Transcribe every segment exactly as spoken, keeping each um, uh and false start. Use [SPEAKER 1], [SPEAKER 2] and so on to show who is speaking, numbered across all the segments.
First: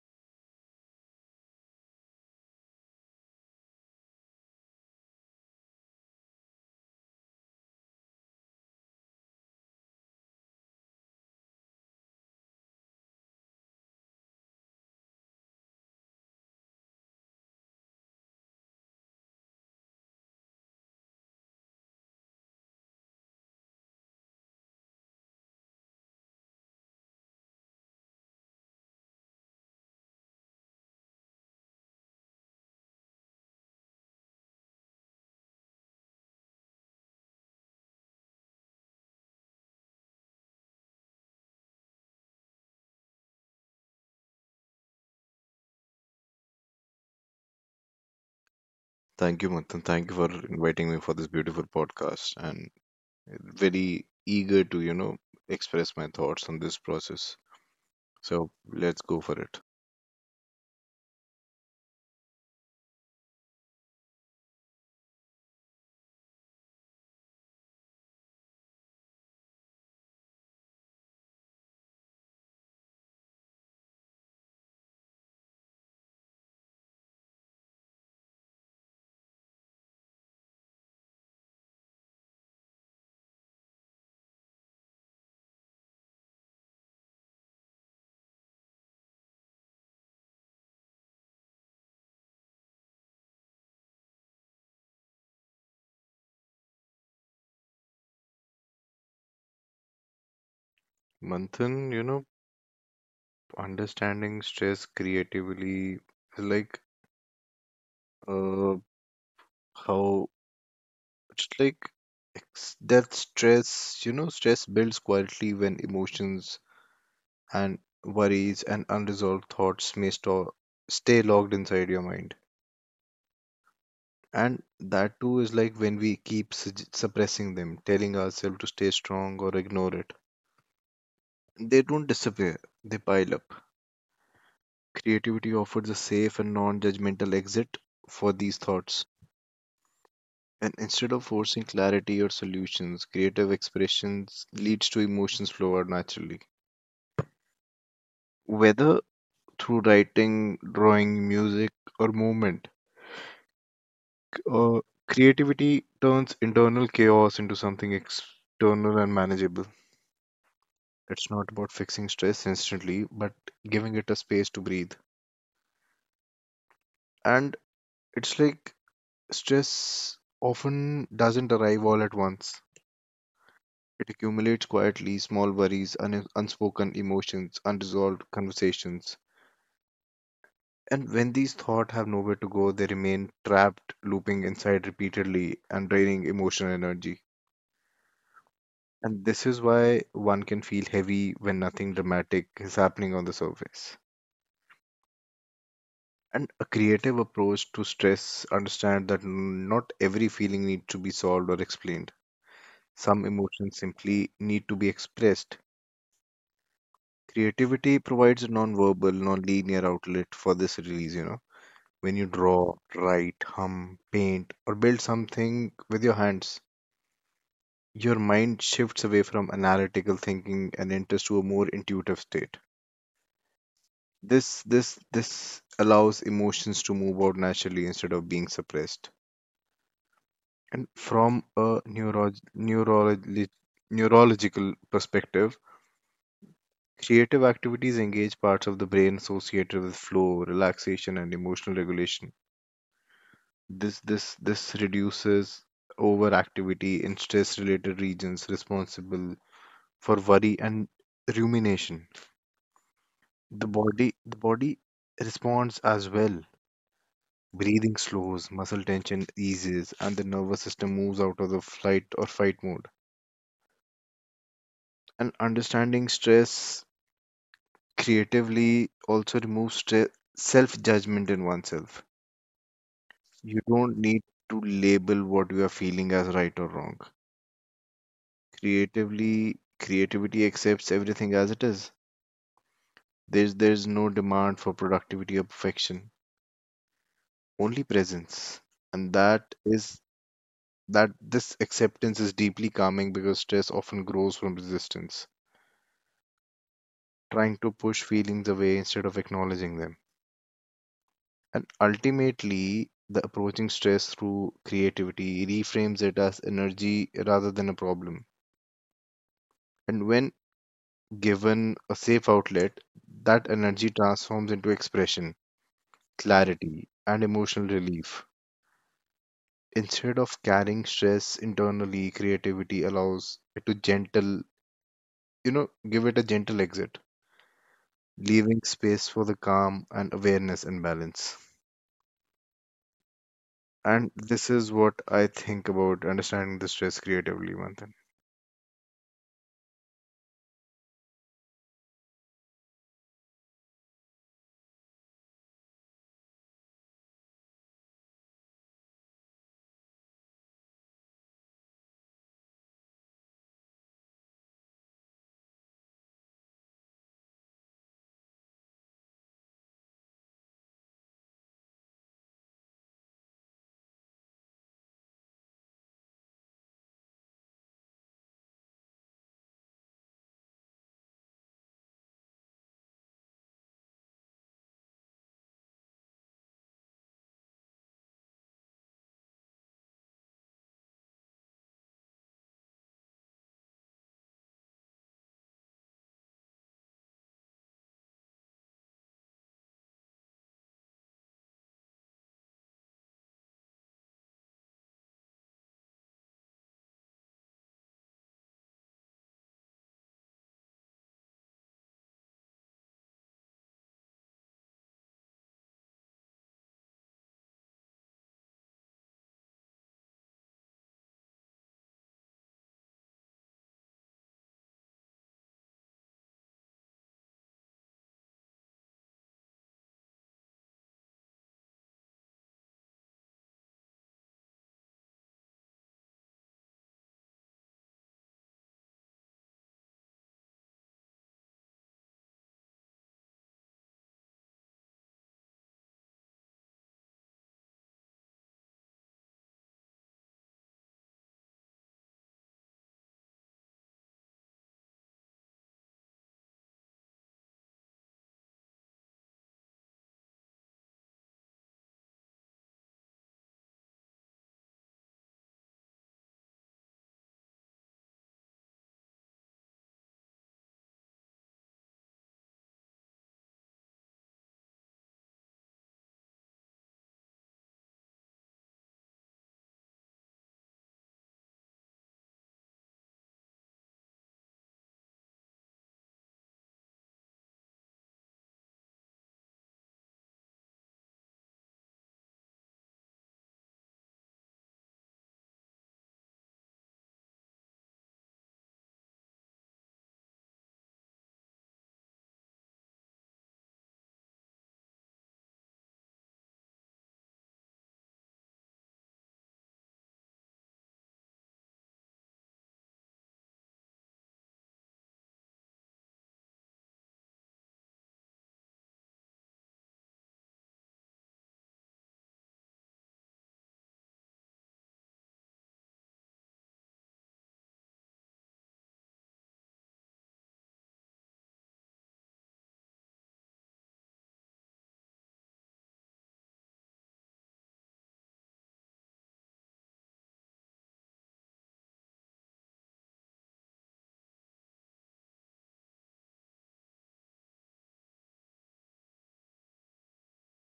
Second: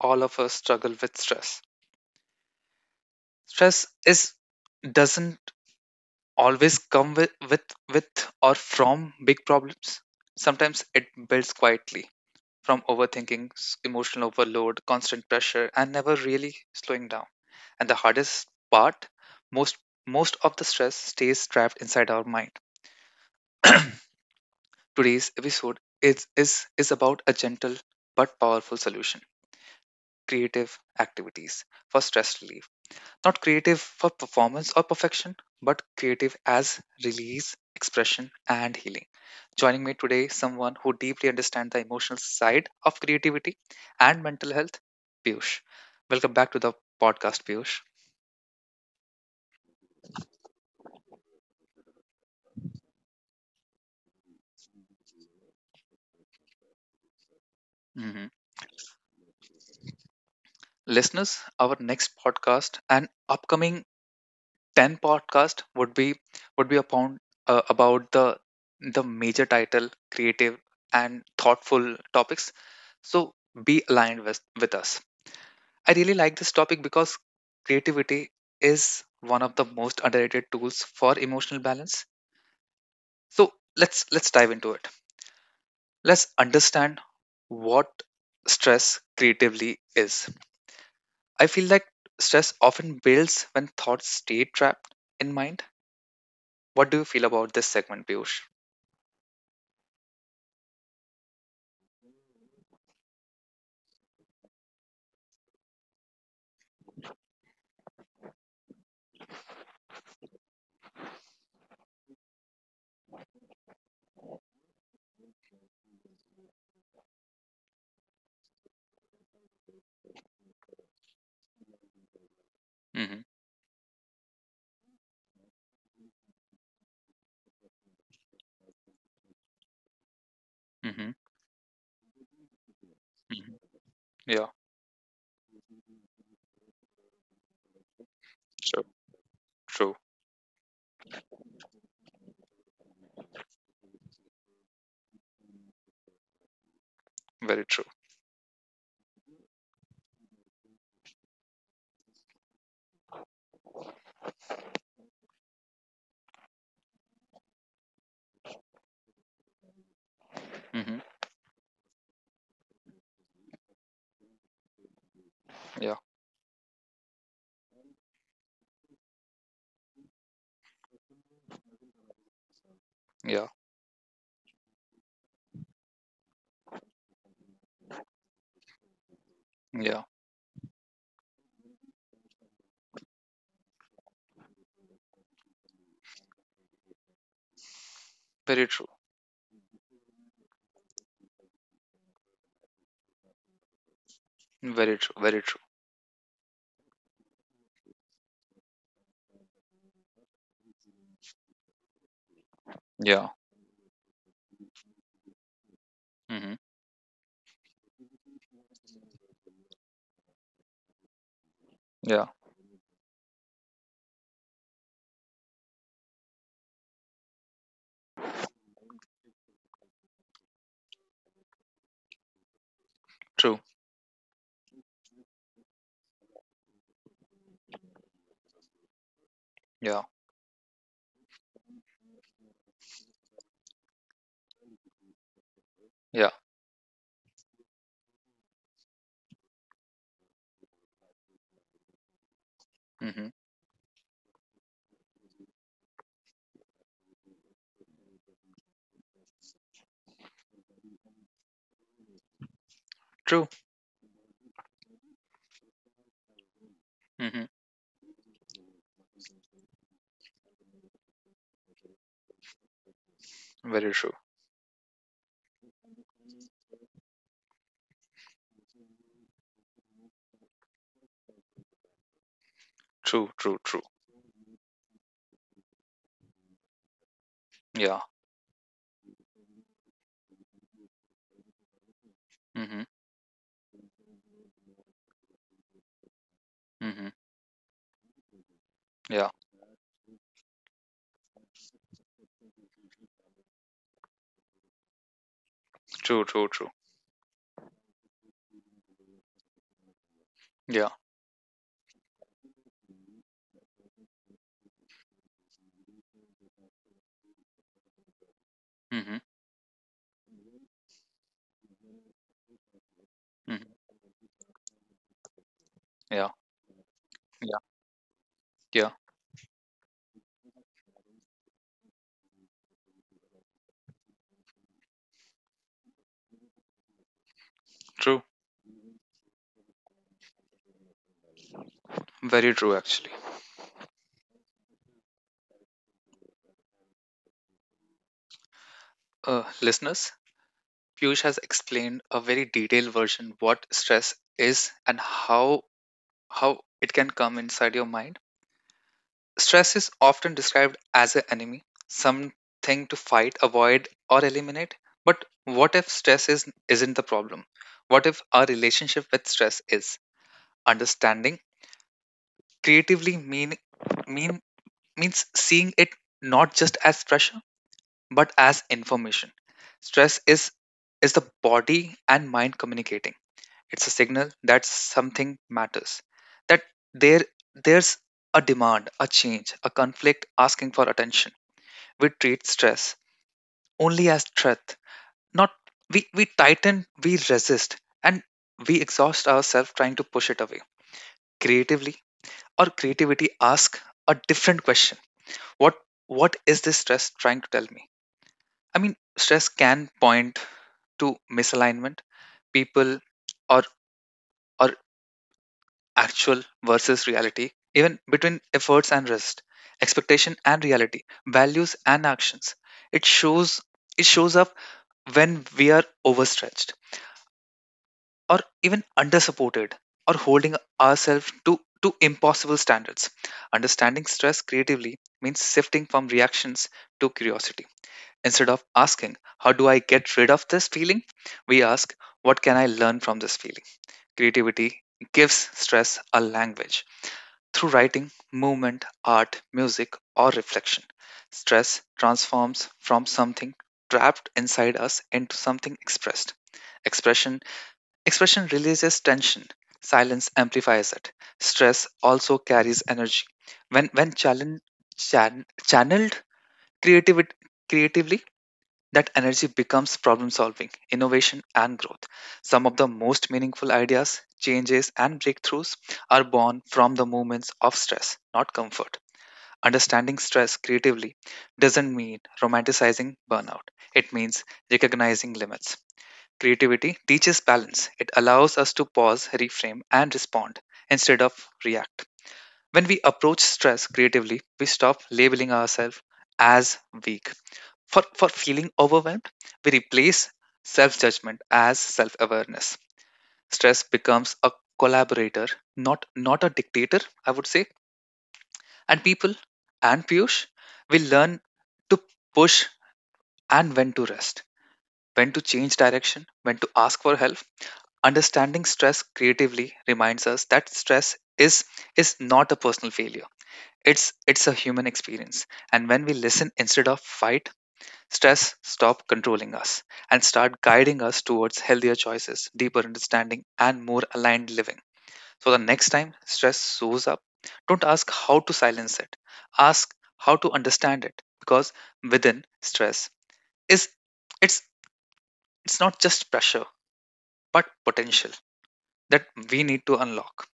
[SPEAKER 1] all of us struggle with, stress. Stress is doesn't always come with, with, with or from big problems. Sometimes it builds quietly from overthinking, s- emotional overload, constant pressure, and never really slowing down. And the hardest part, most most of the stress stays trapped inside our mind. Today's episode is, is, is about a gentle but powerful solution, creative activities for stress relief. Not creative for performance or perfection, but creative as release, expression, and healing. Joining me today, someone who deeply understands the emotional side of creativity and mental health, Piyush. Welcome back to the podcast, Piyush.
[SPEAKER 2] Thank you, Manthan. Thank you for inviting me for this beautiful podcast and very eager to, you know, express my thoughts on this process.
[SPEAKER 1] Mhm.
[SPEAKER 2] So let's go for it.
[SPEAKER 1] Listeners, our next podcast and upcoming ten podcast would be would be upon uh, about the the major title, creative and thoughtful topics, so be aligned with, with us. I really like this topic because creativity is one of the most underrated tools for emotional balance. So let's let's dive into it. Let's understand what stress creatively is. I feel like stress often builds when thoughts stay trapped in mind. What do you feel about this segment, Piyush?
[SPEAKER 2] Manthan, you know, understanding stress creatively is like uh how it's like ex- that stress, you know, stress builds quietly when emotions and worries and unresolved thoughts may store, stay locked inside your mind.
[SPEAKER 1] Mhm,
[SPEAKER 2] And that too is like when we keep sug- suppressing them, telling ourselves to stay strong or ignore it.
[SPEAKER 1] mhm,
[SPEAKER 2] They don't disappear, they pile up.
[SPEAKER 1] mhm. Yeah,
[SPEAKER 2] Creativity offers a safe and non judgmental exit for these
[SPEAKER 1] true,
[SPEAKER 2] thoughts.
[SPEAKER 1] true,
[SPEAKER 2] And instead of forcing clarity or solutions, creative expressions leads to emotions flow out naturally.
[SPEAKER 1] very true.
[SPEAKER 2] Whether through writing, drawing, music, or movement, c- uh, creativity turns internal chaos into something external and manageable.
[SPEAKER 1] Hmm.
[SPEAKER 2] It's not about fixing stress instantly, but giving it a space to breathe.
[SPEAKER 1] Yeah,
[SPEAKER 2] And it's like stress often doesn't arrive all at once.
[SPEAKER 1] yeah,
[SPEAKER 2] It accumulates quietly, small worries, un- unspoken emotions, unresolved conversations.
[SPEAKER 1] yeah,
[SPEAKER 2] And when these thoughts have nowhere to go, they remain trapped, looping inside repeatedly and draining emotional energy.
[SPEAKER 1] very true,
[SPEAKER 2] And this is why one can feel heavy when nothing dramatic is happening on the surface.
[SPEAKER 1] very true, very true.
[SPEAKER 2] And a creative approach to stress understand that not every feeling needs to be solved or explained. Some
[SPEAKER 1] Yeah.
[SPEAKER 2] emotions simply need to be expressed.
[SPEAKER 1] Hmm.
[SPEAKER 2] Creativity provides a non-verbal, non-linear outlet for this release, you know. When you
[SPEAKER 1] Yeah,
[SPEAKER 2] draw, write, hum, paint, or build something with your hands, your mind shifts away from analytical thinking and enters to a more intuitive state.
[SPEAKER 1] true,
[SPEAKER 2] This this this allows emotions to move out naturally instead of being suppressed.
[SPEAKER 1] yeah,
[SPEAKER 2] And from a neuro- neurologi- neurological perspective,
[SPEAKER 1] yeah.
[SPEAKER 2] creative activities engage parts of the brain associated with flow, relaxation, and emotional regulation.
[SPEAKER 1] Hmm.
[SPEAKER 2] This this this reduces overactivity in stress-related regions responsible for worry and rumination.
[SPEAKER 1] True.
[SPEAKER 2] The body the body responds as well.
[SPEAKER 1] Hmm.
[SPEAKER 2] Breathing slows, muscle tension eases, and the nervous system moves out of the flight or fight mode
[SPEAKER 1] Very true,
[SPEAKER 2] and understanding stress creatively also removes stre- self-judgment in oneself.
[SPEAKER 1] true,
[SPEAKER 2] You
[SPEAKER 1] true, true.
[SPEAKER 2] don't need to label what you are feeling as right or wrong.
[SPEAKER 1] Yeah.
[SPEAKER 2] Creatively, creativity accepts everything as it is.
[SPEAKER 1] Hmm.
[SPEAKER 2] There's there's no demand for productivity or perfection,
[SPEAKER 1] Hmm.
[SPEAKER 2] only presence. And
[SPEAKER 1] Yeah,
[SPEAKER 2] that is that this acceptance is deeply calming because stress often grows from resistance,
[SPEAKER 1] true, true, true.
[SPEAKER 2] trying to push feelings away instead of acknowledging them.
[SPEAKER 1] Yeah.
[SPEAKER 2] And ultimately, the approaching stress through creativity reframes it as energy rather than a problem.
[SPEAKER 1] Hmm.
[SPEAKER 2] And when given a safe outlet, that
[SPEAKER 1] Hmm.
[SPEAKER 2] energy transforms into expression,
[SPEAKER 1] Yeah,
[SPEAKER 2] clarity, and
[SPEAKER 1] yeah,
[SPEAKER 2] emotional relief.
[SPEAKER 1] yeah,
[SPEAKER 2] Instead of carrying stress internally, creativity allows it to gentle, you know, give it a gentle exit,
[SPEAKER 1] true,
[SPEAKER 2] leaving space for the calm and awareness and balance.
[SPEAKER 1] very true actually.
[SPEAKER 2] And this is what I think about understanding the stress creatively, Manthan.
[SPEAKER 1] Uh, listeners, Piyush has explained a very detailed version what stress is and how how it can come inside your mind. Stress is often described as an enemy, something to fight, avoid, or eliminate. But what if stress is, isn't the problem? What if our relationship with stress is understanding? Creatively mean, mean means seeing it not just as pressure, but as information. Stress is is the body and mind communicating. It's a signal that something matters, that there there's a demand, a change, a conflict asking for attention. We treat stress only as threat, not, we we tighten, we resist, and we exhaust ourselves trying to push it away. Creatively, or creativity ask a different question: what what is this stress trying to tell me? I mean, stress can point to misalignment, people, or or actual versus reality, even between efforts and rest, expectation and reality, values and actions. It shows it shows up when we are overstretched, or even undersupported, or holding ourselves to, to impossible standards. Understanding stress creatively means shifting from reactions to curiosity. Instead of asking, "How do I get rid of this feeling?" we ask, "What can I learn from this feeling?" Creativity gives stress a language. Through writing, movement, art, music, or reflection, stress transforms from something trapped inside us into something expressed. Expression expression releases tension. Silence amplifies it. Stress also carries energy. When when challenge, chan, channeled creativity, creatively, that energy becomes problem solving, innovation, and growth. Some of the most meaningful ideas, changes, and breakthroughs are born from the moments of stress, not comfort. Understanding stress creatively doesn't mean romanticizing burnout, it means recognizing limits. Creativity teaches balance. It allows us to pause, reframe, and respond instead of react. When we approach stress creatively, we stop labeling ourselves as weak. For, for feeling overwhelmed, we replace self judgment as self awareness. Stress becomes a collaborator, not, not a dictator, I would say. And people and Piyush will learn to push and when to rest, when to change direction, when to ask for help. Understanding stress creatively reminds us that stress is, is not a personal failure, it's it's a human experience. And when we listen instead of fight, stress stop controlling us and start guiding us towards healthier choices, deeper understanding and more aligned living. So the next time stress shows up, don't ask how to silence it. Ask how to understand it, because within stress is it's it's not just pressure but potential that we need to unlock.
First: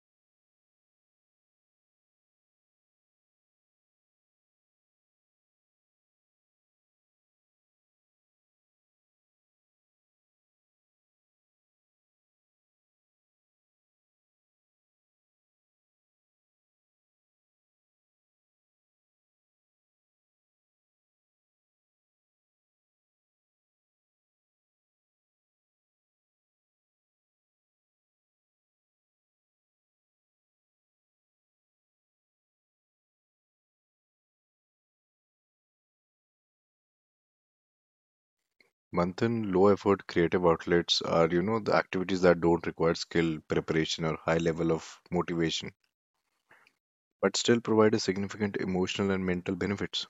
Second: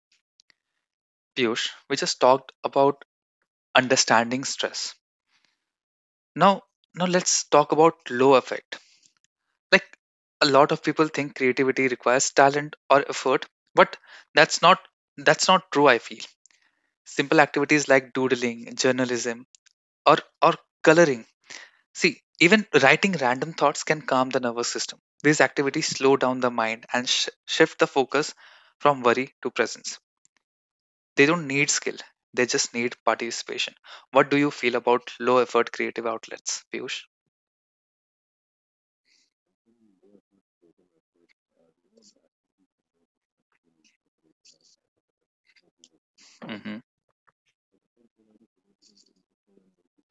[SPEAKER 1] Piyush, we just talked about understanding stress. Now, now let's talk about low effect. Like, a lot of people think creativity requires talent or effort, but that's not that's not true. I feel simple activities like doodling, journalism, or or coloring. See, even writing random thoughts can calm the nervous system. These activities slow down the mind and sh- shift the focus from worry to presence. They don't need skill; they just need participation. What do you feel about low effort creative outlets, Piyush?
[SPEAKER 2] Manthan, low effort creative outlets are, you know, the activities that don't require skill, preparation, or high level of motivation,
[SPEAKER 1] Mm-hmm.
[SPEAKER 2] but still provide a significant emotional and mental benefits.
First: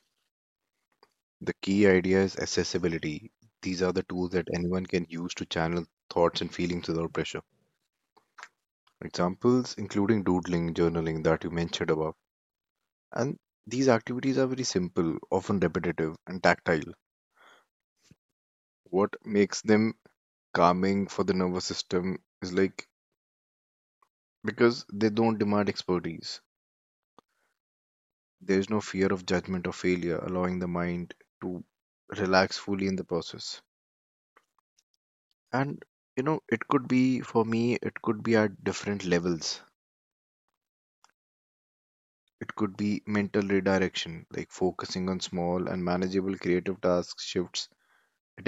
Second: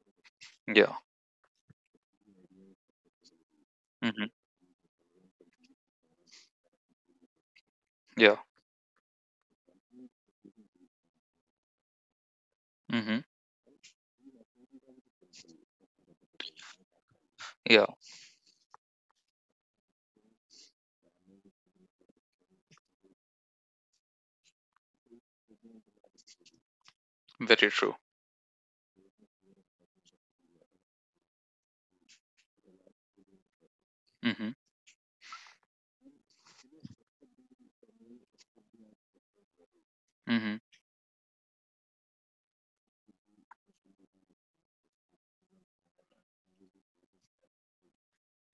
[SPEAKER 1] Yeah.
[SPEAKER 2] The key idea is accessibility. These are the tools that anyone can use to channel thoughts and feelings without pressure.
[SPEAKER 1] Yeah.
[SPEAKER 2] Examples including doodling, journaling that you mentioned above.
[SPEAKER 1] Mhm.
[SPEAKER 2] And these activities are very simple, often repetitive, and tactile.
[SPEAKER 1] Yeah.
[SPEAKER 2] What makes them calming for the nervous system is like because they don't demand expertise.
[SPEAKER 1] Very true.
[SPEAKER 2] There is no fear of judgment or failure, allowing the mind to relax fully in the process.
[SPEAKER 1] Mhm.
[SPEAKER 2] And you know, it could be for me, it could be at different levels.
[SPEAKER 1] Mhm.
[SPEAKER 2] It could be mental redirection, like focusing on small and manageable creative tasks shifts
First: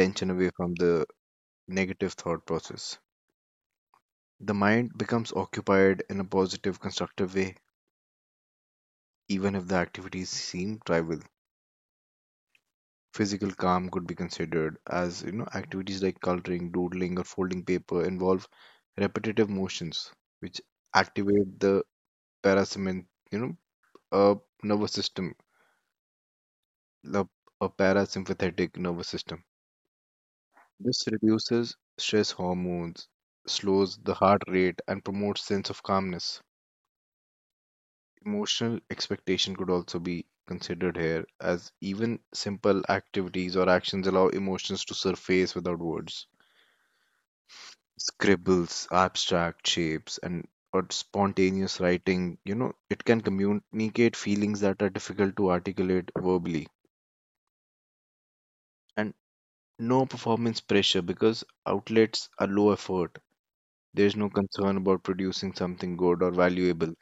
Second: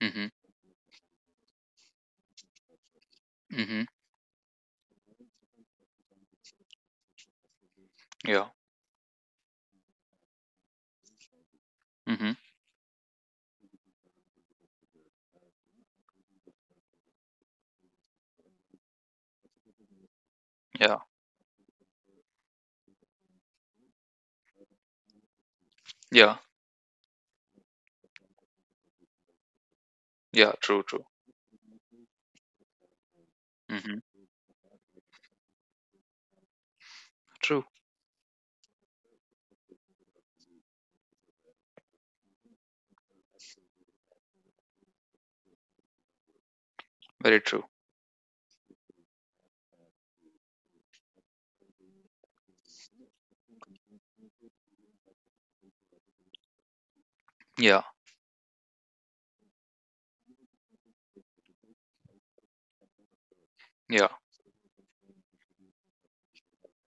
[SPEAKER 1] Mhm.
[SPEAKER 2] away from the negative thought process.
[SPEAKER 1] Mhm.
[SPEAKER 2] The mind becomes occupied in a positive, constructive way,
[SPEAKER 1] Yeah.
[SPEAKER 2] even if the activities seem trivial.
[SPEAKER 1] Mhm.
[SPEAKER 2] Physical calm could be considered as you know activities like coloring, doodling, or folding paper involve repetitive motions which
[SPEAKER 1] Yeah.
[SPEAKER 2] activate the parasympathetic, you know, uh, nervous system,
[SPEAKER 1] Yeah.
[SPEAKER 2] the a parasympathetic nervous system.
[SPEAKER 1] Yeah. True.
[SPEAKER 2] This
[SPEAKER 1] True.
[SPEAKER 2] reduces stress hormones, slows
[SPEAKER 1] Mhm.
[SPEAKER 2] the heart rate, and promotes sense of calmness.
[SPEAKER 1] True.
[SPEAKER 2] Emotional expectation could also be considered here, as even simple activities or actions allow emotions to surface without words.
[SPEAKER 1] Very true.
[SPEAKER 2] Scribbles, abstract shapes, and or spontaneous writing. You know, it can communicate feelings that are difficult to articulate verbally.
[SPEAKER 1] Yeah.
[SPEAKER 2] And no performance pressure because outlets are low effort.
[SPEAKER 1] Yeah.
[SPEAKER 2] There's no concern about producing something good or valuable.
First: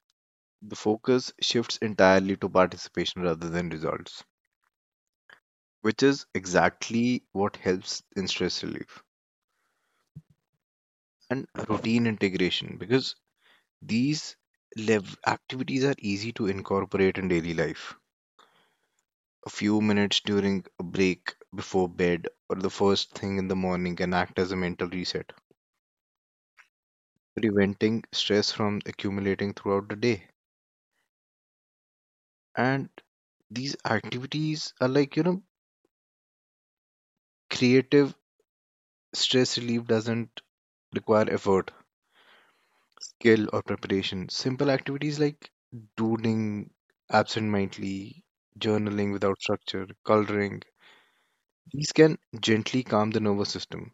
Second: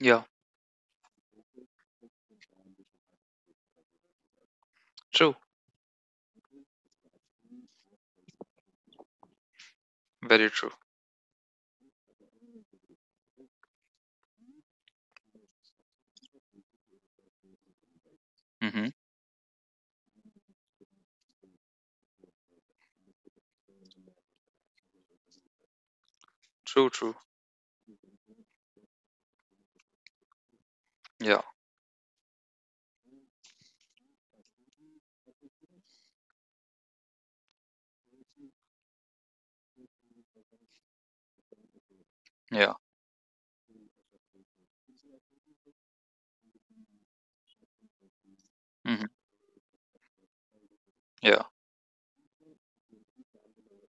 [SPEAKER 1] Yeah.
[SPEAKER 2] The focus shifts entirely to participation rather than results,
[SPEAKER 1] True.
[SPEAKER 2] which is exactly what helps in stress relief
[SPEAKER 1] Very true.
[SPEAKER 2] and routine integration because these lev- activities are easy to incorporate in daily life.
[SPEAKER 1] Mhm.
[SPEAKER 2] A few minutes during a break before bed or the first thing in the morning can act as a mental reset,
[SPEAKER 1] True. True.
[SPEAKER 2] preventing stress from accumulating throughout the day.
[SPEAKER 1] Yeah.
[SPEAKER 2] And these activities are like, you know, creative stress relief doesn't require effort,
[SPEAKER 1] Yeah.
[SPEAKER 2] skill, or preparation. Simple activities like doodling absentmindedly,
[SPEAKER 1] Mhm.
[SPEAKER 2] journaling without structure, coloring,
[SPEAKER 1] Yeah.
[SPEAKER 2] these can gently calm the nervous system.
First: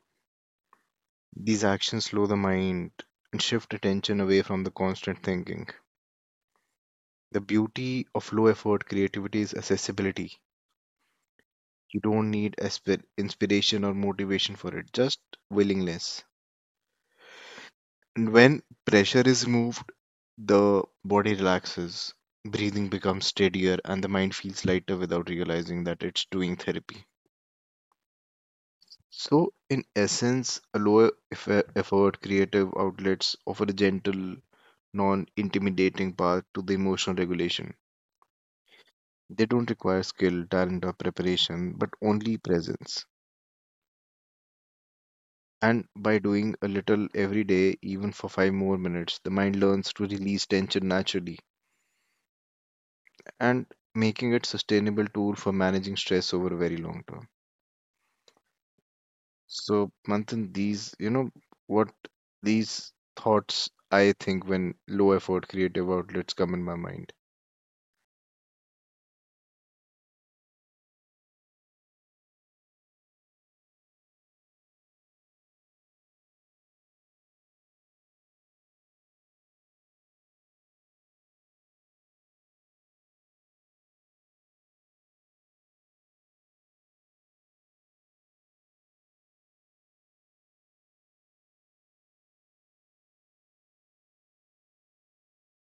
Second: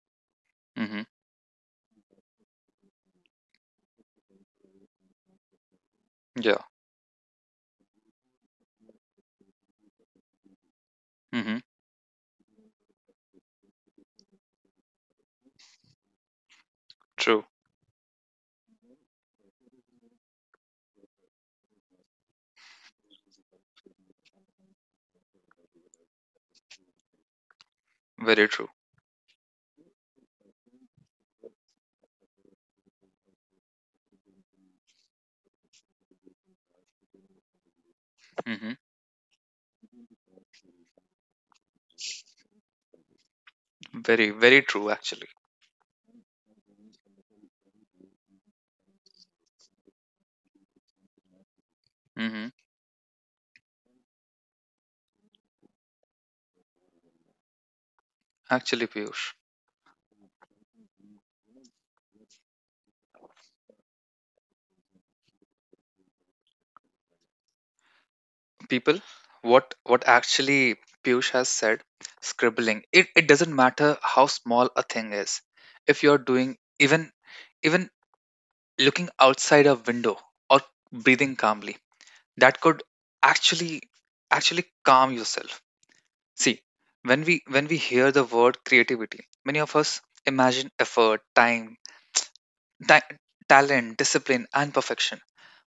[SPEAKER 1] Mhm.
[SPEAKER 2] These actions slow the mind and shift attention away from the constant thinking.
[SPEAKER 1] Yeah.
[SPEAKER 2] The beauty of low effort creativity is accessibility.
[SPEAKER 1] Mhm.
[SPEAKER 2] You don't need aspir- inspiration or motivation for it, just willingness.
[SPEAKER 1] True.
[SPEAKER 2] And when pressure is removed, the body relaxes, breathing becomes steadier, and the mind feels lighter without realizing that it's doing therapy.
[SPEAKER 1] Very true.
[SPEAKER 2] So, in essence, a lower eff- effort creative outlets offer a gentle, non intimidating path to the emotional regulation.
[SPEAKER 1] Mhm.
[SPEAKER 2] They don't require skill, talent, or preparation, but only presence.
[SPEAKER 1] Very very true actually.
[SPEAKER 2] And by doing a little every day, even for five more minutes, the mind learns to release tension naturally
[SPEAKER 1] Mhm.
[SPEAKER 2] and making it sustainable tool for managing stress over a very long term.
[SPEAKER 1] Actually, Piyush.
[SPEAKER 2] So, Manthan, these, you know, what these thoughts I think when low effort creative outlets come in my mind.
[SPEAKER 1] People, what what actually Piyush has said, scribbling, it, it doesn't matter how small a thing is. If you're doing even even looking outside a window, or breathing calmly, that could actually actually calm yourself. See, when we when we hear the word creativity, many of us imagine effort, time, ta- talent, discipline and perfection.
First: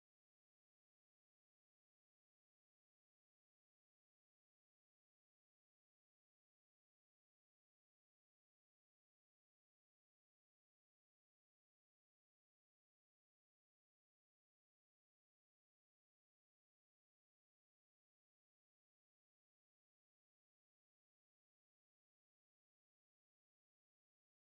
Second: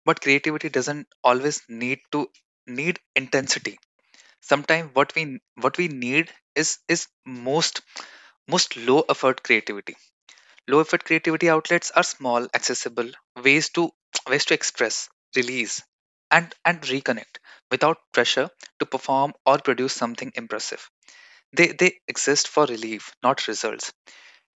[SPEAKER 1] But creativity doesn't always need to need intensity. Sometimes what we what we need is is most most low effort creativity. Low effort creativity outlets are small, accessible ways to, ways to express release, and and reconnect without pressure to perform or produce something impressive. They they exist for relief, not results.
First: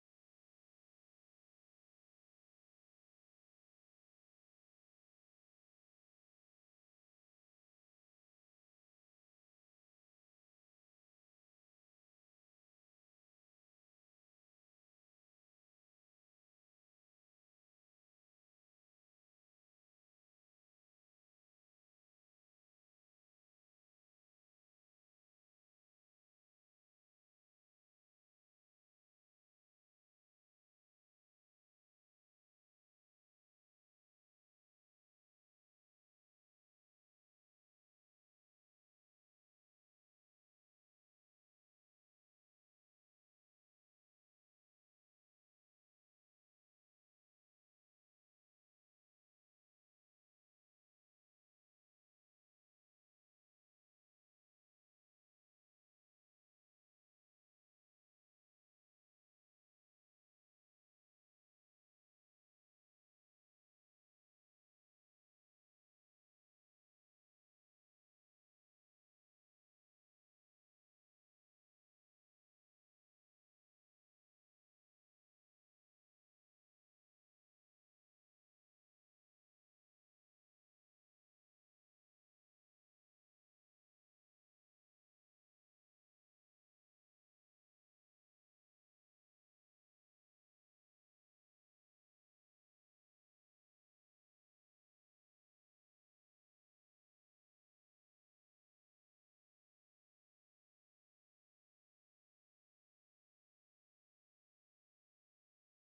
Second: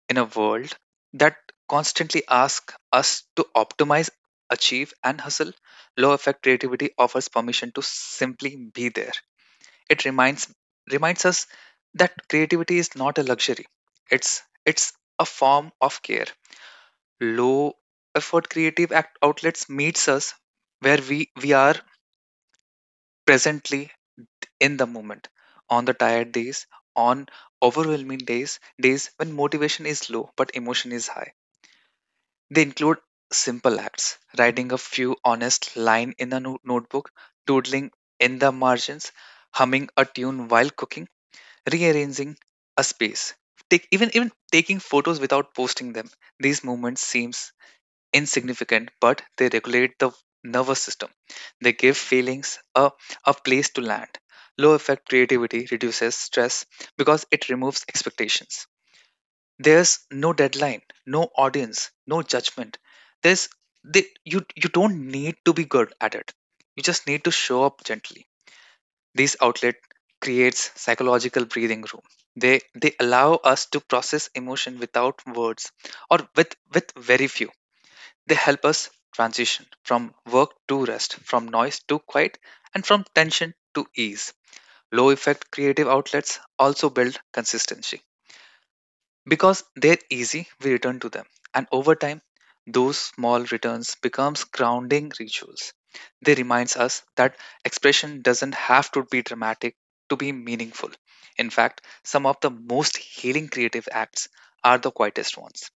[SPEAKER 1] In a world that constantly asks us to optimize, achieve and hustle, low effect creativity offers permission to simply be there. It reminds reminds us that creativity is not a luxury. It's it's a form of care. Low effort creative act outlets meets us where we we are, presently, in the moment, on the tired days, on overwhelming days, days when motivation is low but emotion is high. They include simple acts: writing a few honest line in a no- notebook, doodling in the margins, humming a tune while cooking, rearranging a space, take, even even taking photos without posting them. These movements seems insignificant, but they regulate the nervous system. They give feelings a, a place to land. Low effect creativity reduces stress because it removes expectations. There's no deadline, no audience, no judgment. There's they, you you don't need to be good at it. You just need to show up gently. These outlet creates psychological breathing room. They they allow us to process emotion without words, or with with very few. They help us transition from work to rest, from noise to quiet, and from tension to ease. Low effect creative outlets also build consistency. Because they're easy, we return to them. And over time, those small returns becomes grounding rituals. They reminds us that expression doesn't have to be dramatic to be meaningful. In fact, some of the most healing creative acts are the quietest ones.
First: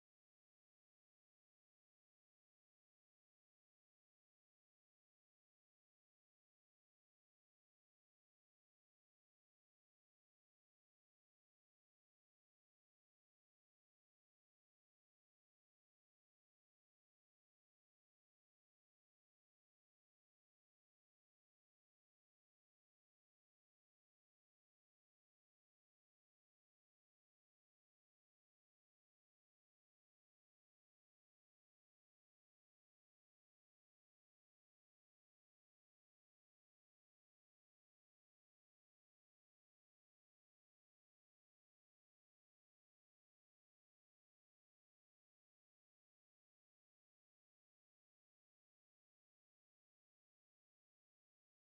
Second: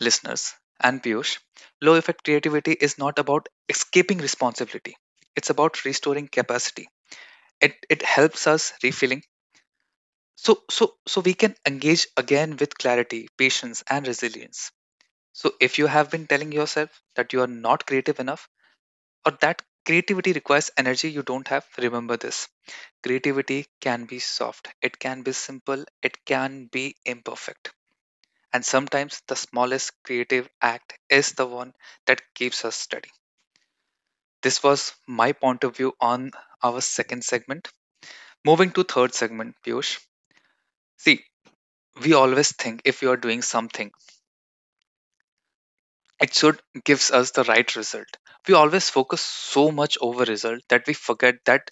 [SPEAKER 1] Listeners and Piyush, low effect creativity is not about escaping responsibility. It's about restoring capacity. It, it helps us refilling, so so so we can engage again with clarity, patience and resilience. So if you have been telling yourself that you are not creative enough, or that creativity requires energy you don't have, remember this: creativity can be soft, it can be simple, it can be imperfect. And sometimes the smallest creative act is the one that keeps us steady. This was my point of view on our second segment. Moving to third segment, Piyush. See, we always think if you are doing something, it should gives us the right result. We always focus so much over result that we forget that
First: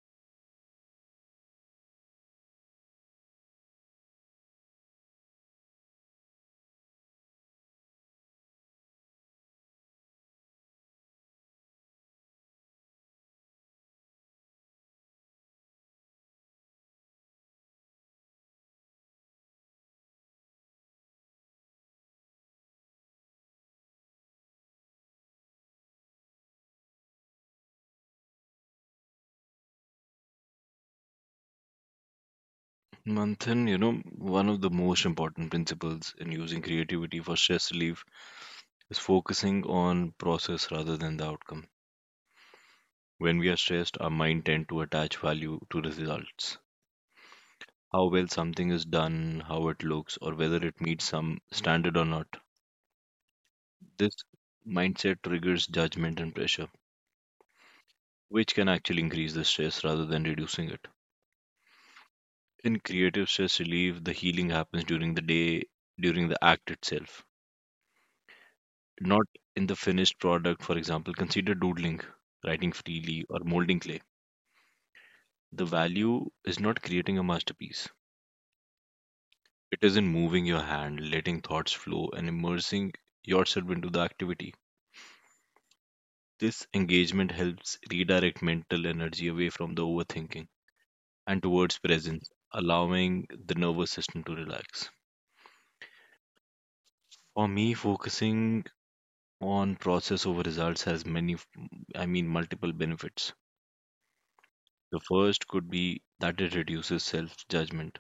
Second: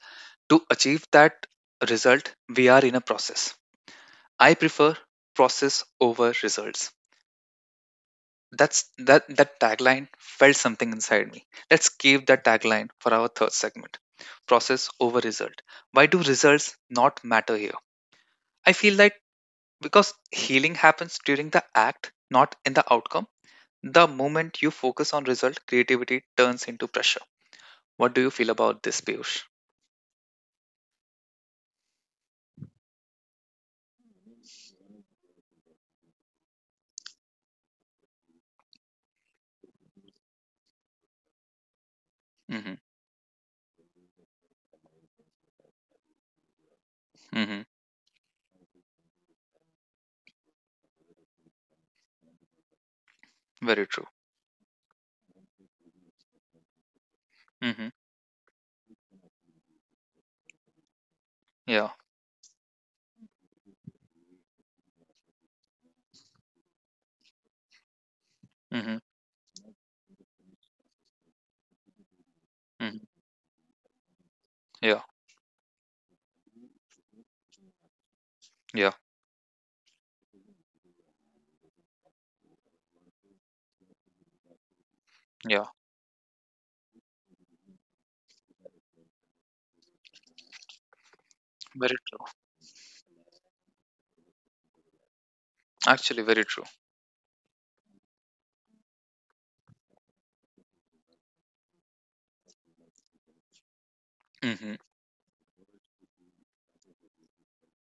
[SPEAKER 1] to achieve that result, we are in a process. I prefer process over results. That's that that tagline felt something inside me. Let's keep that tagline for our third segment: process over result. Why do results not matter here? I feel like because healing happens during the act, not in the outcome. The moment you focus on result, creativity turns into pressure. What do you feel about this, Piyush?
[SPEAKER 2] Manthan, you know, one of the most important principles in using creativity for stress relief is focusing on process rather than the outcome.
[SPEAKER 1] Mm-hmm.
[SPEAKER 2] When we are stressed, our mind tend to attach value to the results.
[SPEAKER 1] Mm-hmm.
[SPEAKER 2] How well something is done, how it looks, or whether it meets some standard or not.
[SPEAKER 1] Very
[SPEAKER 2] This
[SPEAKER 1] true.
[SPEAKER 2] mindset triggers judgment and pressure,
[SPEAKER 1] Mm-hmm.
[SPEAKER 2] which can actually increase the stress rather than reducing it.
[SPEAKER 1] Yeah.
[SPEAKER 2] In creative stress relief, the healing happens during the day, during the act itself,
[SPEAKER 1] Mm-hmm.
[SPEAKER 2] not in the finished product. For example, consider doodling, writing
[SPEAKER 1] Mm-hmm.
[SPEAKER 2] freely, or molding clay.
[SPEAKER 1] Yeah.
[SPEAKER 2] The value is not creating a masterpiece,
[SPEAKER 1] Yeah.
[SPEAKER 2] it is in moving your hand, letting thoughts flow, and immersing yourself into the activity.
[SPEAKER 1] Yeah.
[SPEAKER 2] This engagement helps redirect mental energy away from the overthinking and towards
[SPEAKER 1] Very
[SPEAKER 2] presence,
[SPEAKER 1] true.
[SPEAKER 2] allowing the nervous system to relax.
[SPEAKER 1] Actually, very true.
[SPEAKER 2] For me, focusing on process over results has many, f- I mean, multiple benefits.
[SPEAKER 1] Mm-hmm.
[SPEAKER 2] The first could be that it reduces self judgment.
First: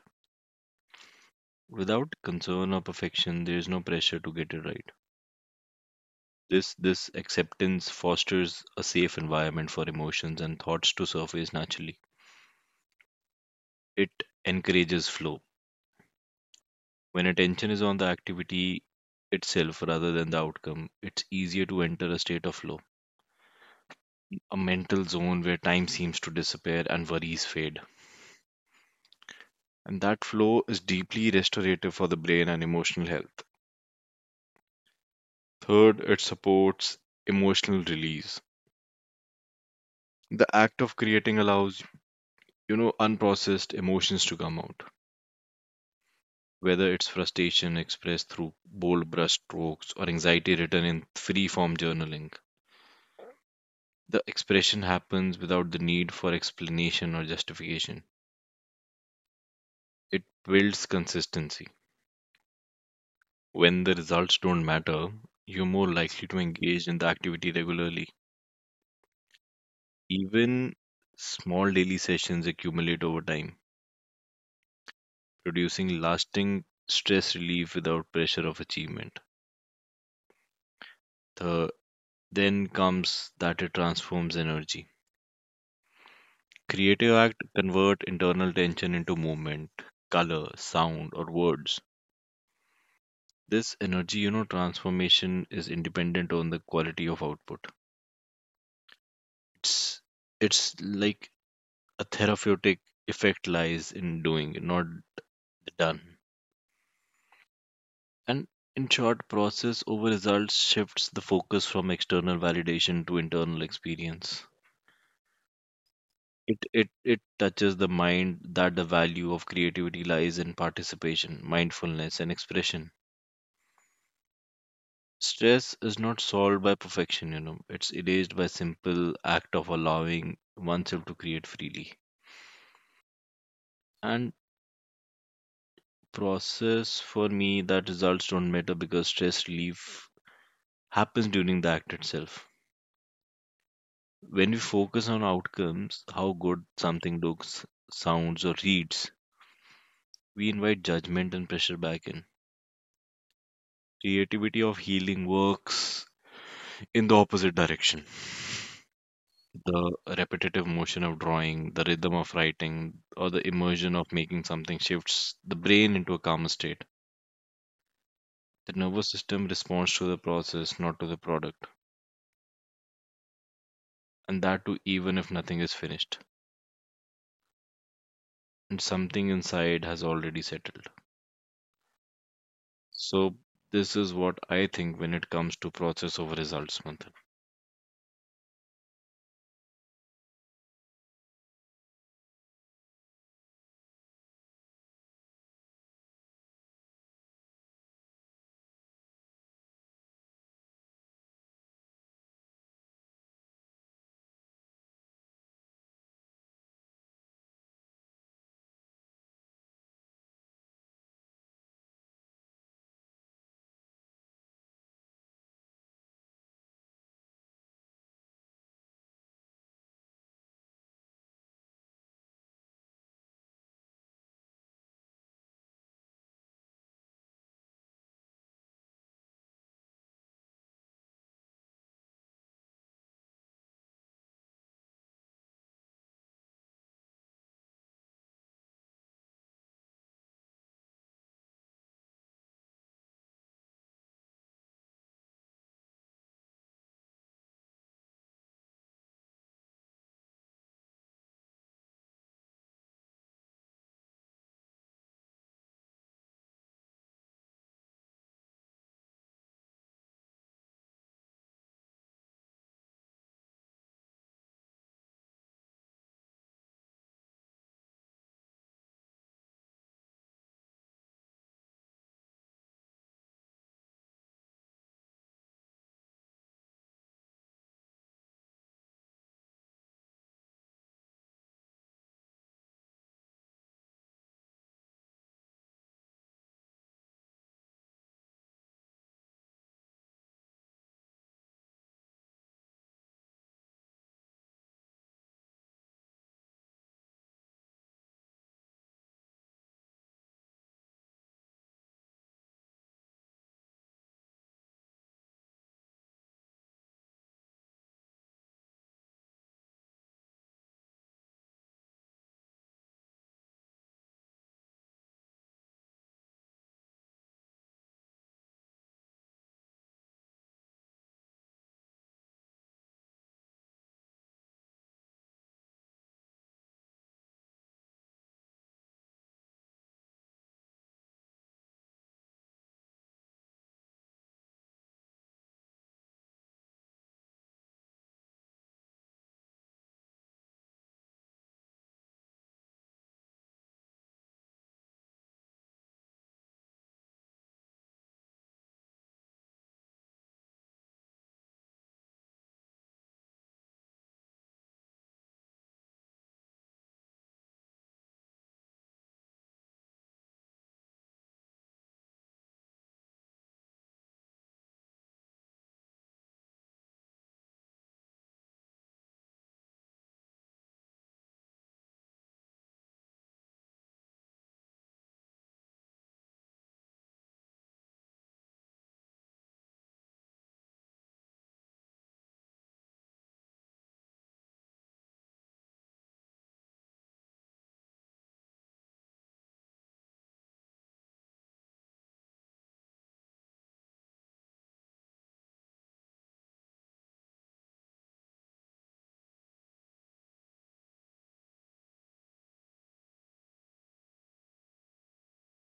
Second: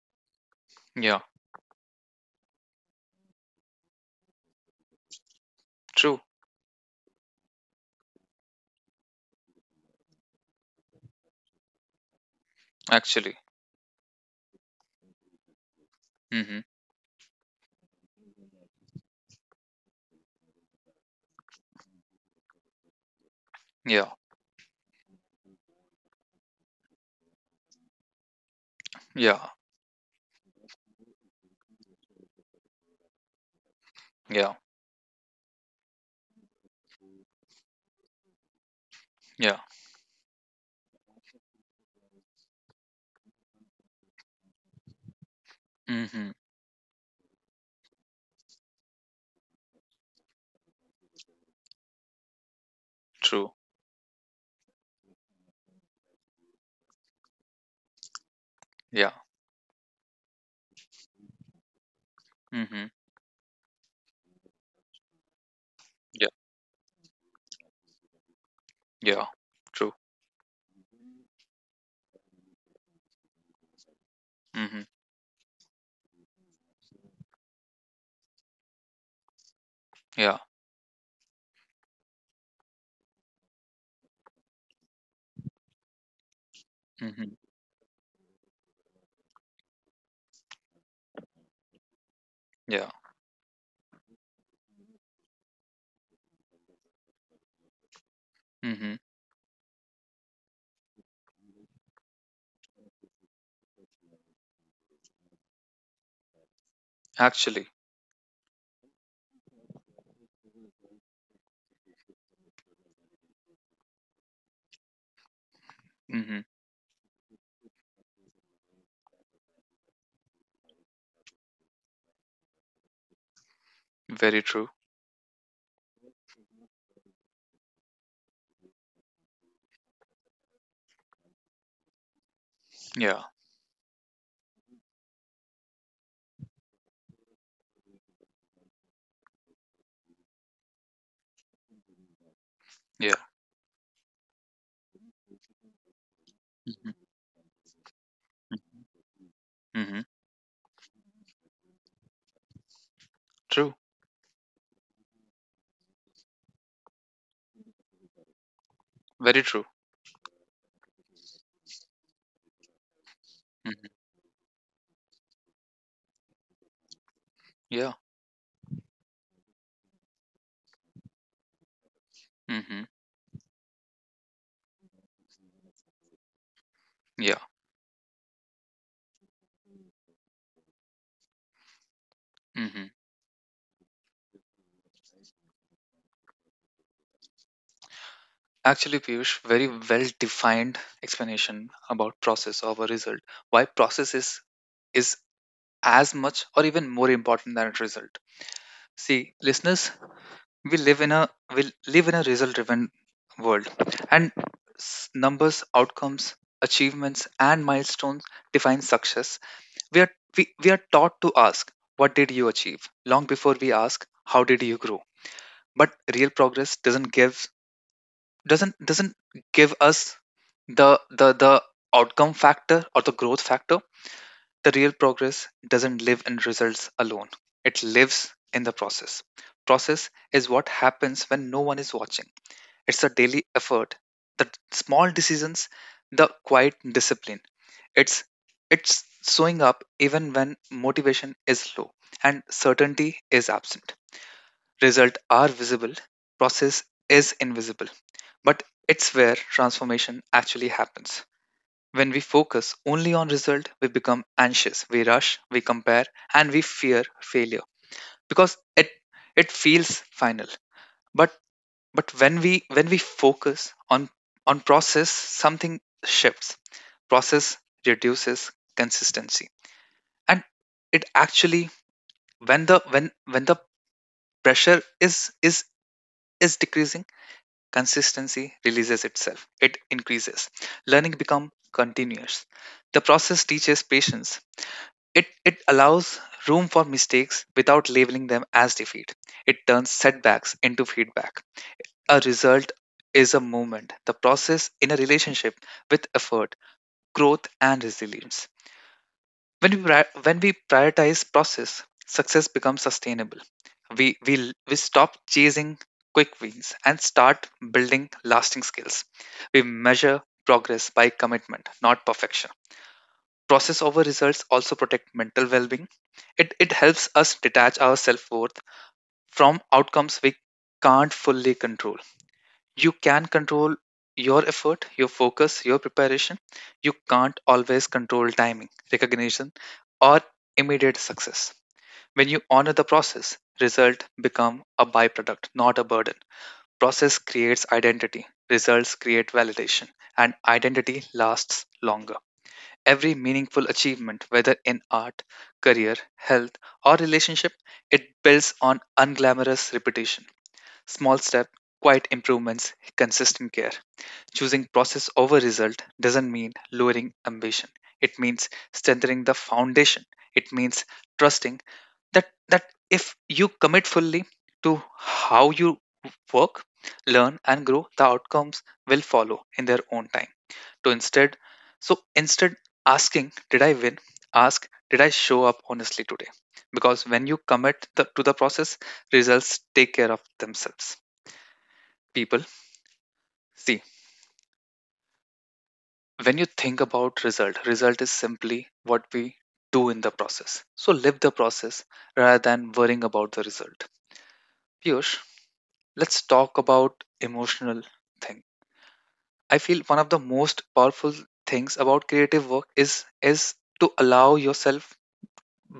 [SPEAKER 1] Yeah.
[SPEAKER 2] Without concern or perfection, there is no pressure to get it right.
[SPEAKER 1] True.
[SPEAKER 2] This, this acceptance fosters a safe environment for emotions and thoughts to surface naturally.
[SPEAKER 1] Actually.
[SPEAKER 2] It encourages flow.
[SPEAKER 1] Mm-hmm.
[SPEAKER 2] When attention is on the activity itself rather than the outcome, it's easier to enter a state of flow,
[SPEAKER 1] Yeah.
[SPEAKER 2] a mental zone where time seems to disappear and worries fade,
[SPEAKER 1] Yeah.
[SPEAKER 2] and that flow is deeply restorative for the brain and emotional health.
[SPEAKER 1] Yeah.
[SPEAKER 2] Third, it supports emotional release.
[SPEAKER 1] Yeah.
[SPEAKER 2] The act of creating allows, you know, unprocessed emotions to come out,
[SPEAKER 1] Mm-hmm.
[SPEAKER 2] whether it's frustration expressed through bold brush strokes or anxiety written in free form journaling.
[SPEAKER 1] True.
[SPEAKER 2] The expression happens without the need for explanation or justification.
[SPEAKER 1] Yeah.
[SPEAKER 2] It builds consistency.
[SPEAKER 1] Mm-hmm.
[SPEAKER 2] When the results don't matter, you're more
[SPEAKER 1] Yeah.
[SPEAKER 2] likely to engage in the activity regularly.
[SPEAKER 1] Yeah. True.
[SPEAKER 2] Even small daily sessions accumulate over time,
[SPEAKER 1] Mm-hmm.
[SPEAKER 2] producing lasting stress relief without pressure of achievement.
[SPEAKER 1] Yeah.
[SPEAKER 2] The then comes that it transforms energy. Creative
[SPEAKER 1] Mm-hmm.
[SPEAKER 2] act convert internal tension into movement, color, sound, or words.
[SPEAKER 1] Yeah.
[SPEAKER 2] This energy, you know, transformation is independent on the quality of output.
[SPEAKER 1] Mm-hmm.
[SPEAKER 2] It's it's like a therapeutic effect lies in doing, not done.
[SPEAKER 1] Actually.
[SPEAKER 2] And in short, process over results shifts the focus from external validation to internal experience.
[SPEAKER 1] Mm-hmm.
[SPEAKER 2] It, it, it touches the mind that the value of creativity lies in participation, mindfulness, and expression.
[SPEAKER 1] Very true.
[SPEAKER 2] Stress is not solved by perfection, you know, it's erased by simple act of allowing oneself to create freely.
[SPEAKER 1] Yeah.
[SPEAKER 2] And process for me that results don't matter because stress relief happens during the act itself.
[SPEAKER 1] Yeah.
[SPEAKER 2] When we focus on outcomes, how good
[SPEAKER 1] Mm-hmm.
[SPEAKER 2] something looks, sounds, or reads,
[SPEAKER 1] Mm-hmm.
[SPEAKER 2] we invite judgment and pressure back in.
[SPEAKER 1] True.
[SPEAKER 2] Creativity of healing works in the opposite direction.
[SPEAKER 1] Very true.
[SPEAKER 2] The repetitive motion of drawing, the rhythm of writing, or the
[SPEAKER 1] Mm-hmm.
[SPEAKER 2] immersion of making something shifts the brain into a calmer state.
[SPEAKER 1] Yeah.
[SPEAKER 2] The nervous system responds to the process, not to the product,
[SPEAKER 1] Mm-hmm.
[SPEAKER 2] and that too even if nothing is finished
[SPEAKER 1] Yeah.
[SPEAKER 2] and something inside has already settled.
[SPEAKER 1] Mm-hmm.
[SPEAKER 2] So this is what I think when it comes to process over results, Manthan.
[SPEAKER 1] Actually, Piyush, very well defined explanation about process over result. Why process is is as much or even more important than its result. See, listeners, we live in a we live in a result driven world, and s- numbers, outcomes, achievements, and milestones define success. We are we, we are taught to ask, "What did you achieve?" long before we ask, "How did you grow?" But real progress doesn't give doesn't doesn't give us the the the outcome factor or the growth factor. The real progress doesn't live in results alone, it lives in the process. Process is what happens when no one is watching. It's a daily effort, the small decisions, the quiet discipline. It's it's showing up even when motivation is low and certainty is absent. Result are visible, process is invisible. But it's where transformation actually happens. When we focus only on result, we become anxious, we rush, we compare, and we fear failure because it it feels final. But but when we when we focus on on process, something shifts. Process reduces consistency, and it actually, when the when when the pressure is is is decreasing, consistency releases itself, it increases. Learning becomes continuous. The process teaches patience. It it allows room for mistakes without labeling them as defeat. It turns setbacks into feedback. A result is a movement, the process in a relationship with effort, growth and resilience. When we, pri- when we prioritize process, success becomes sustainable. We, we, we stop chasing quick wins and start building lasting skills. We measure progress by commitment, not perfection. Process over results also protect mental well being. It, it helps us detach our self worth from outcomes we can't fully control. You can control your effort, your focus, your preparation. You can't always control timing, recognition, or immediate success. When you honor the process, result become a byproduct, not a burden. Process creates identity, results create validation, and identity lasts longer. Every meaningful achievement, whether in art, career, health, or relationship, it builds on unglamorous repetition. Small step, quiet improvements, consistent care. Choosing process over result doesn't mean lowering ambition. It means strengthening the foundation. It means trusting that that if you commit fully to how you work, learn and grow, the outcomes will follow in their own time. To instead so instead asking, did I win? Ask, did I show up honestly today? Because when you commit the, to the process, results take care of themselves. People see. When you think about result, result is simply what we do in the process. So live the process rather than worrying about the result. Piyush, let's talk about emotional thing. I feel one of the most powerful things about creative work is is to allow yourself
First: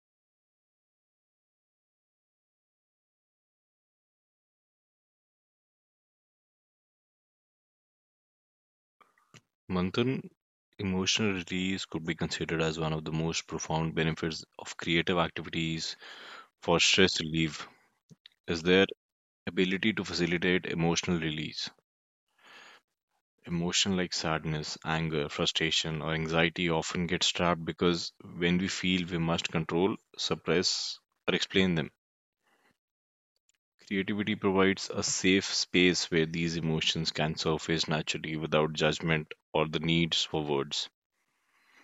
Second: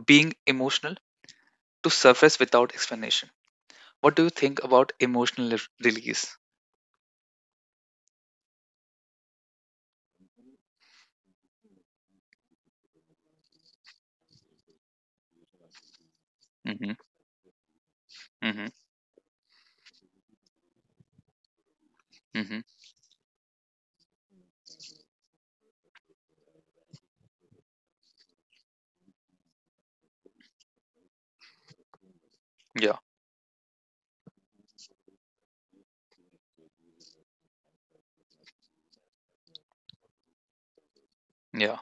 [SPEAKER 1] being emotional to surface without explanation. What do you think about emotional re- release?
[SPEAKER 2] Manthan, emotional release could be considered as one of the most profound benefits of creative activities for
[SPEAKER 1] Mm-hmm.
[SPEAKER 2] stress relief is
[SPEAKER 1] Mm-hmm.
[SPEAKER 2] their ability to facilitate emotional release.
[SPEAKER 1] Mm-hmm.
[SPEAKER 2] Emotion like sadness, anger, frustration, or anxiety often gets trapped because when we feel we must control, suppress, or explain them.
[SPEAKER 1] Yeah.
[SPEAKER 2] Creativity provides a safe space where these emotions can surface naturally without judgment or the needs for words.
[SPEAKER 1] Yeah.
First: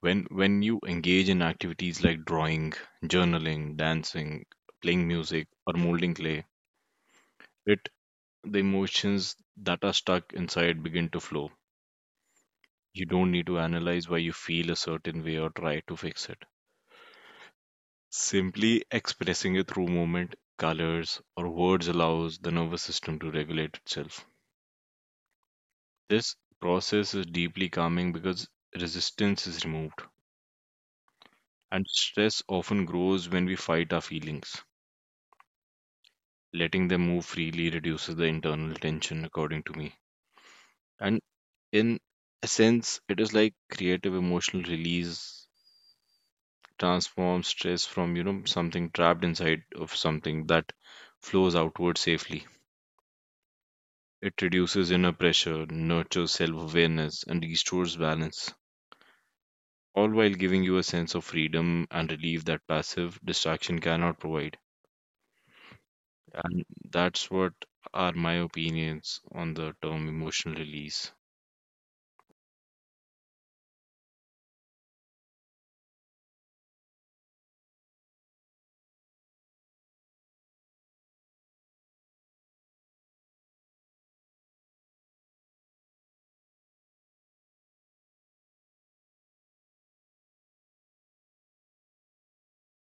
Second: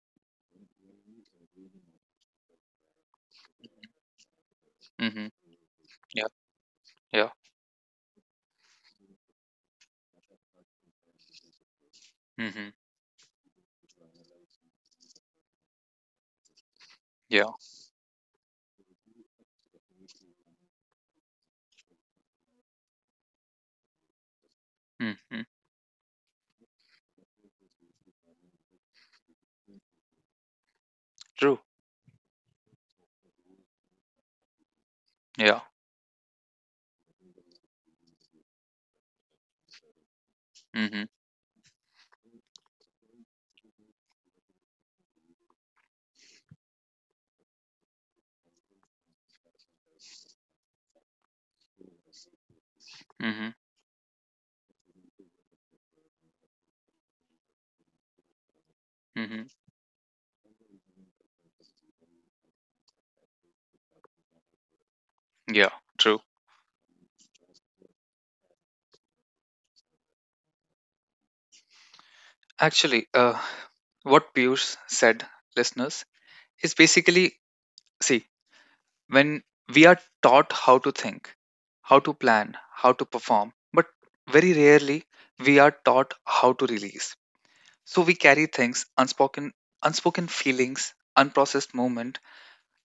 [SPEAKER 2] When when you engage in activities like drawing, journaling, dancing, playing
[SPEAKER 1] Mm-hmm.
[SPEAKER 2] music, or molding
[SPEAKER 1] Yeah.
[SPEAKER 2] clay,
[SPEAKER 1] Yeah.
[SPEAKER 2] it the emotions that are stuck inside begin to flow.
[SPEAKER 1] Mm-hmm.
[SPEAKER 2] You don't need to analyze why you feel a certain way or try to fix it.
[SPEAKER 1] Yeah.
[SPEAKER 2] Simply expressing it through movement, colors, or words allows the nervous system to regulate itself.
[SPEAKER 1] Mm-hmm.
[SPEAKER 2] This process is deeply calming because resistance is removed,
[SPEAKER 1] True.
[SPEAKER 2] and stress often grows when we fight our feelings.
[SPEAKER 1] Yeah.
[SPEAKER 2] Letting them move freely reduces the internal tension, according to me.
[SPEAKER 1] Mhm.
[SPEAKER 2] And in a sense, it is like creative emotional release transforms stress from, you know, something trapped inside of something that flows outward safely.
[SPEAKER 1] Mhm.
[SPEAKER 2] It reduces inner pressure, nurtures self awareness, and restores balance,
[SPEAKER 1] Mhm.
[SPEAKER 2] all while giving you a sense of freedom and relief that passive distraction cannot provide.
[SPEAKER 1] Yeah. True.
[SPEAKER 2] And that's what are my opinions on the term emotional release.
[SPEAKER 1] Actually, uh, what Piyush said, listeners, is basically, see, when we are taught how to think, how to plan, how to perform, but very rarely we are taught how to release. So we carry things, unspoken, unspoken feelings, unprocessed moment,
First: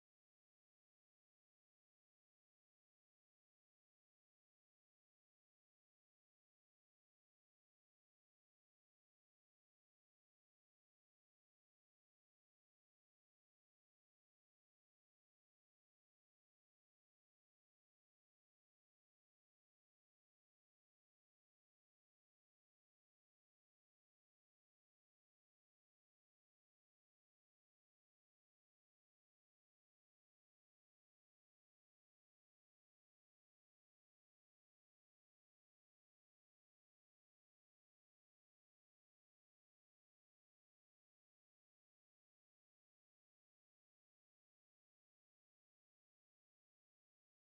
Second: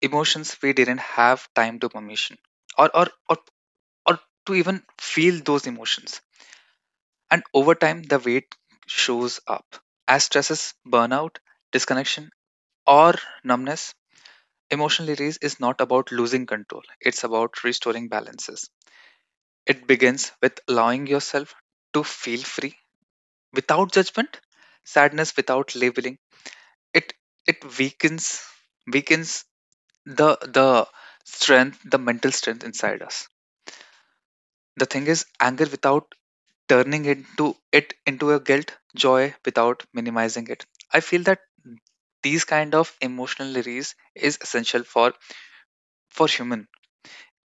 [SPEAKER 1] emotions we didn't have time to permission, or or or, or to even feel those emotions. And over time, the weight shows up as stresses, burnout, disconnection, or numbness. Emotional release is not about losing control, it's about restoring balances. It begins with allowing yourself to feel free without judgment, sadness without labeling. It it weakens weakens the the strength, the mental strength inside us. The thing is, anger without turning into it into a guilt, joy without minimizing it. I feel that these kind of emotional release is essential for for human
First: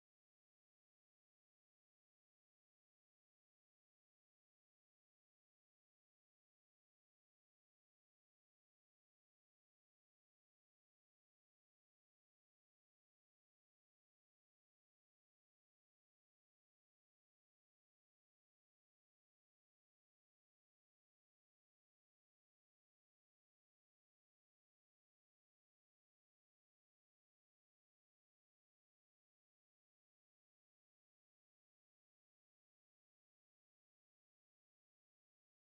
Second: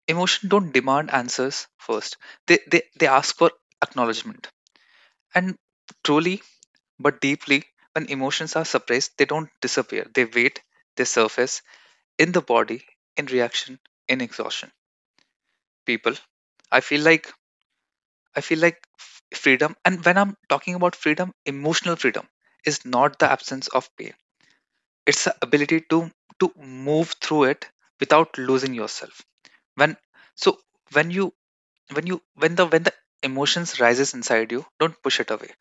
[SPEAKER 1] emotion. Don't demand answers first. They they, they ask for acknowledgement, and truly but deeply, when emotions are suppressed they don't disappear, they wait. They surface in the body, in reaction, in exhaustion. People, i feel like I feel like f- freedom, and when I'm talking about freedom, emotional freedom is not the absence of pain. It's the ability to to move through it without losing yourself. When so when you when you when the when the emotions rises inside you, don't push it away.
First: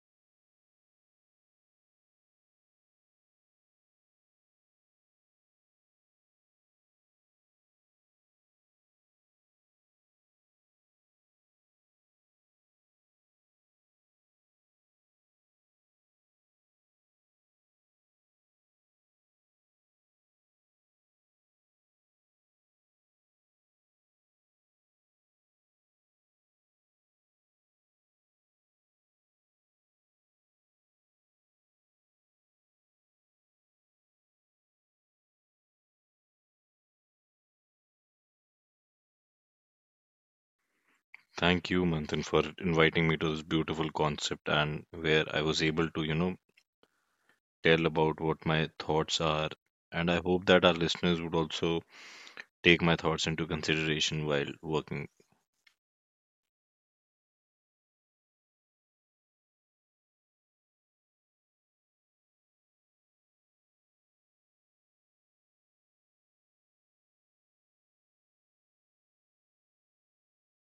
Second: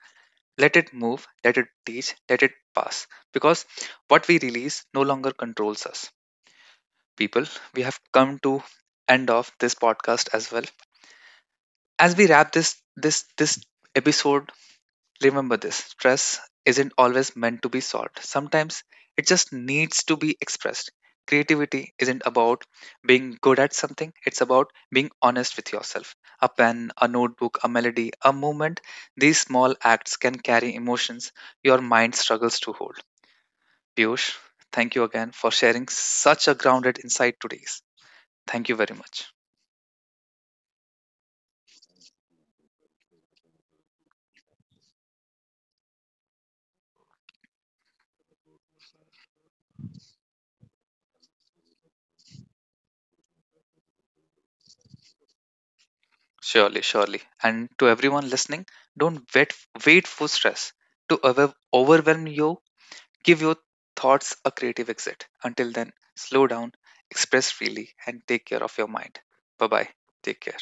[SPEAKER 1] Let it move, let it teach, let it pass. Because what we release no longer controls us. People, we have come to end of this podcast as well. As we wrap this this this episode, remember, this stress isn't always meant to be solved. Sometimes it just needs to be expressed. Creativity isn't about being good at something, it's about being honest with yourself. A pen, a notebook, a melody, a movement, these small acts can carry emotions your mind struggles to hold. Piyush, thank you again for sharing such a grounded insight today. Thank you very much.
[SPEAKER 2] Thank you, Manthan, for inviting me to this beautiful concept and where I was able to, you know, tell about what my thoughts are. And I hope that our listeners would also take my thoughts into consideration while working
[SPEAKER 1] Surely, surely. And to everyone listening, don't wait, wait for stress to over- overwhelm you. Give your thoughts a creative exit. Until then, slow down, express freely, and take care of your mind. Bye bye. Take care.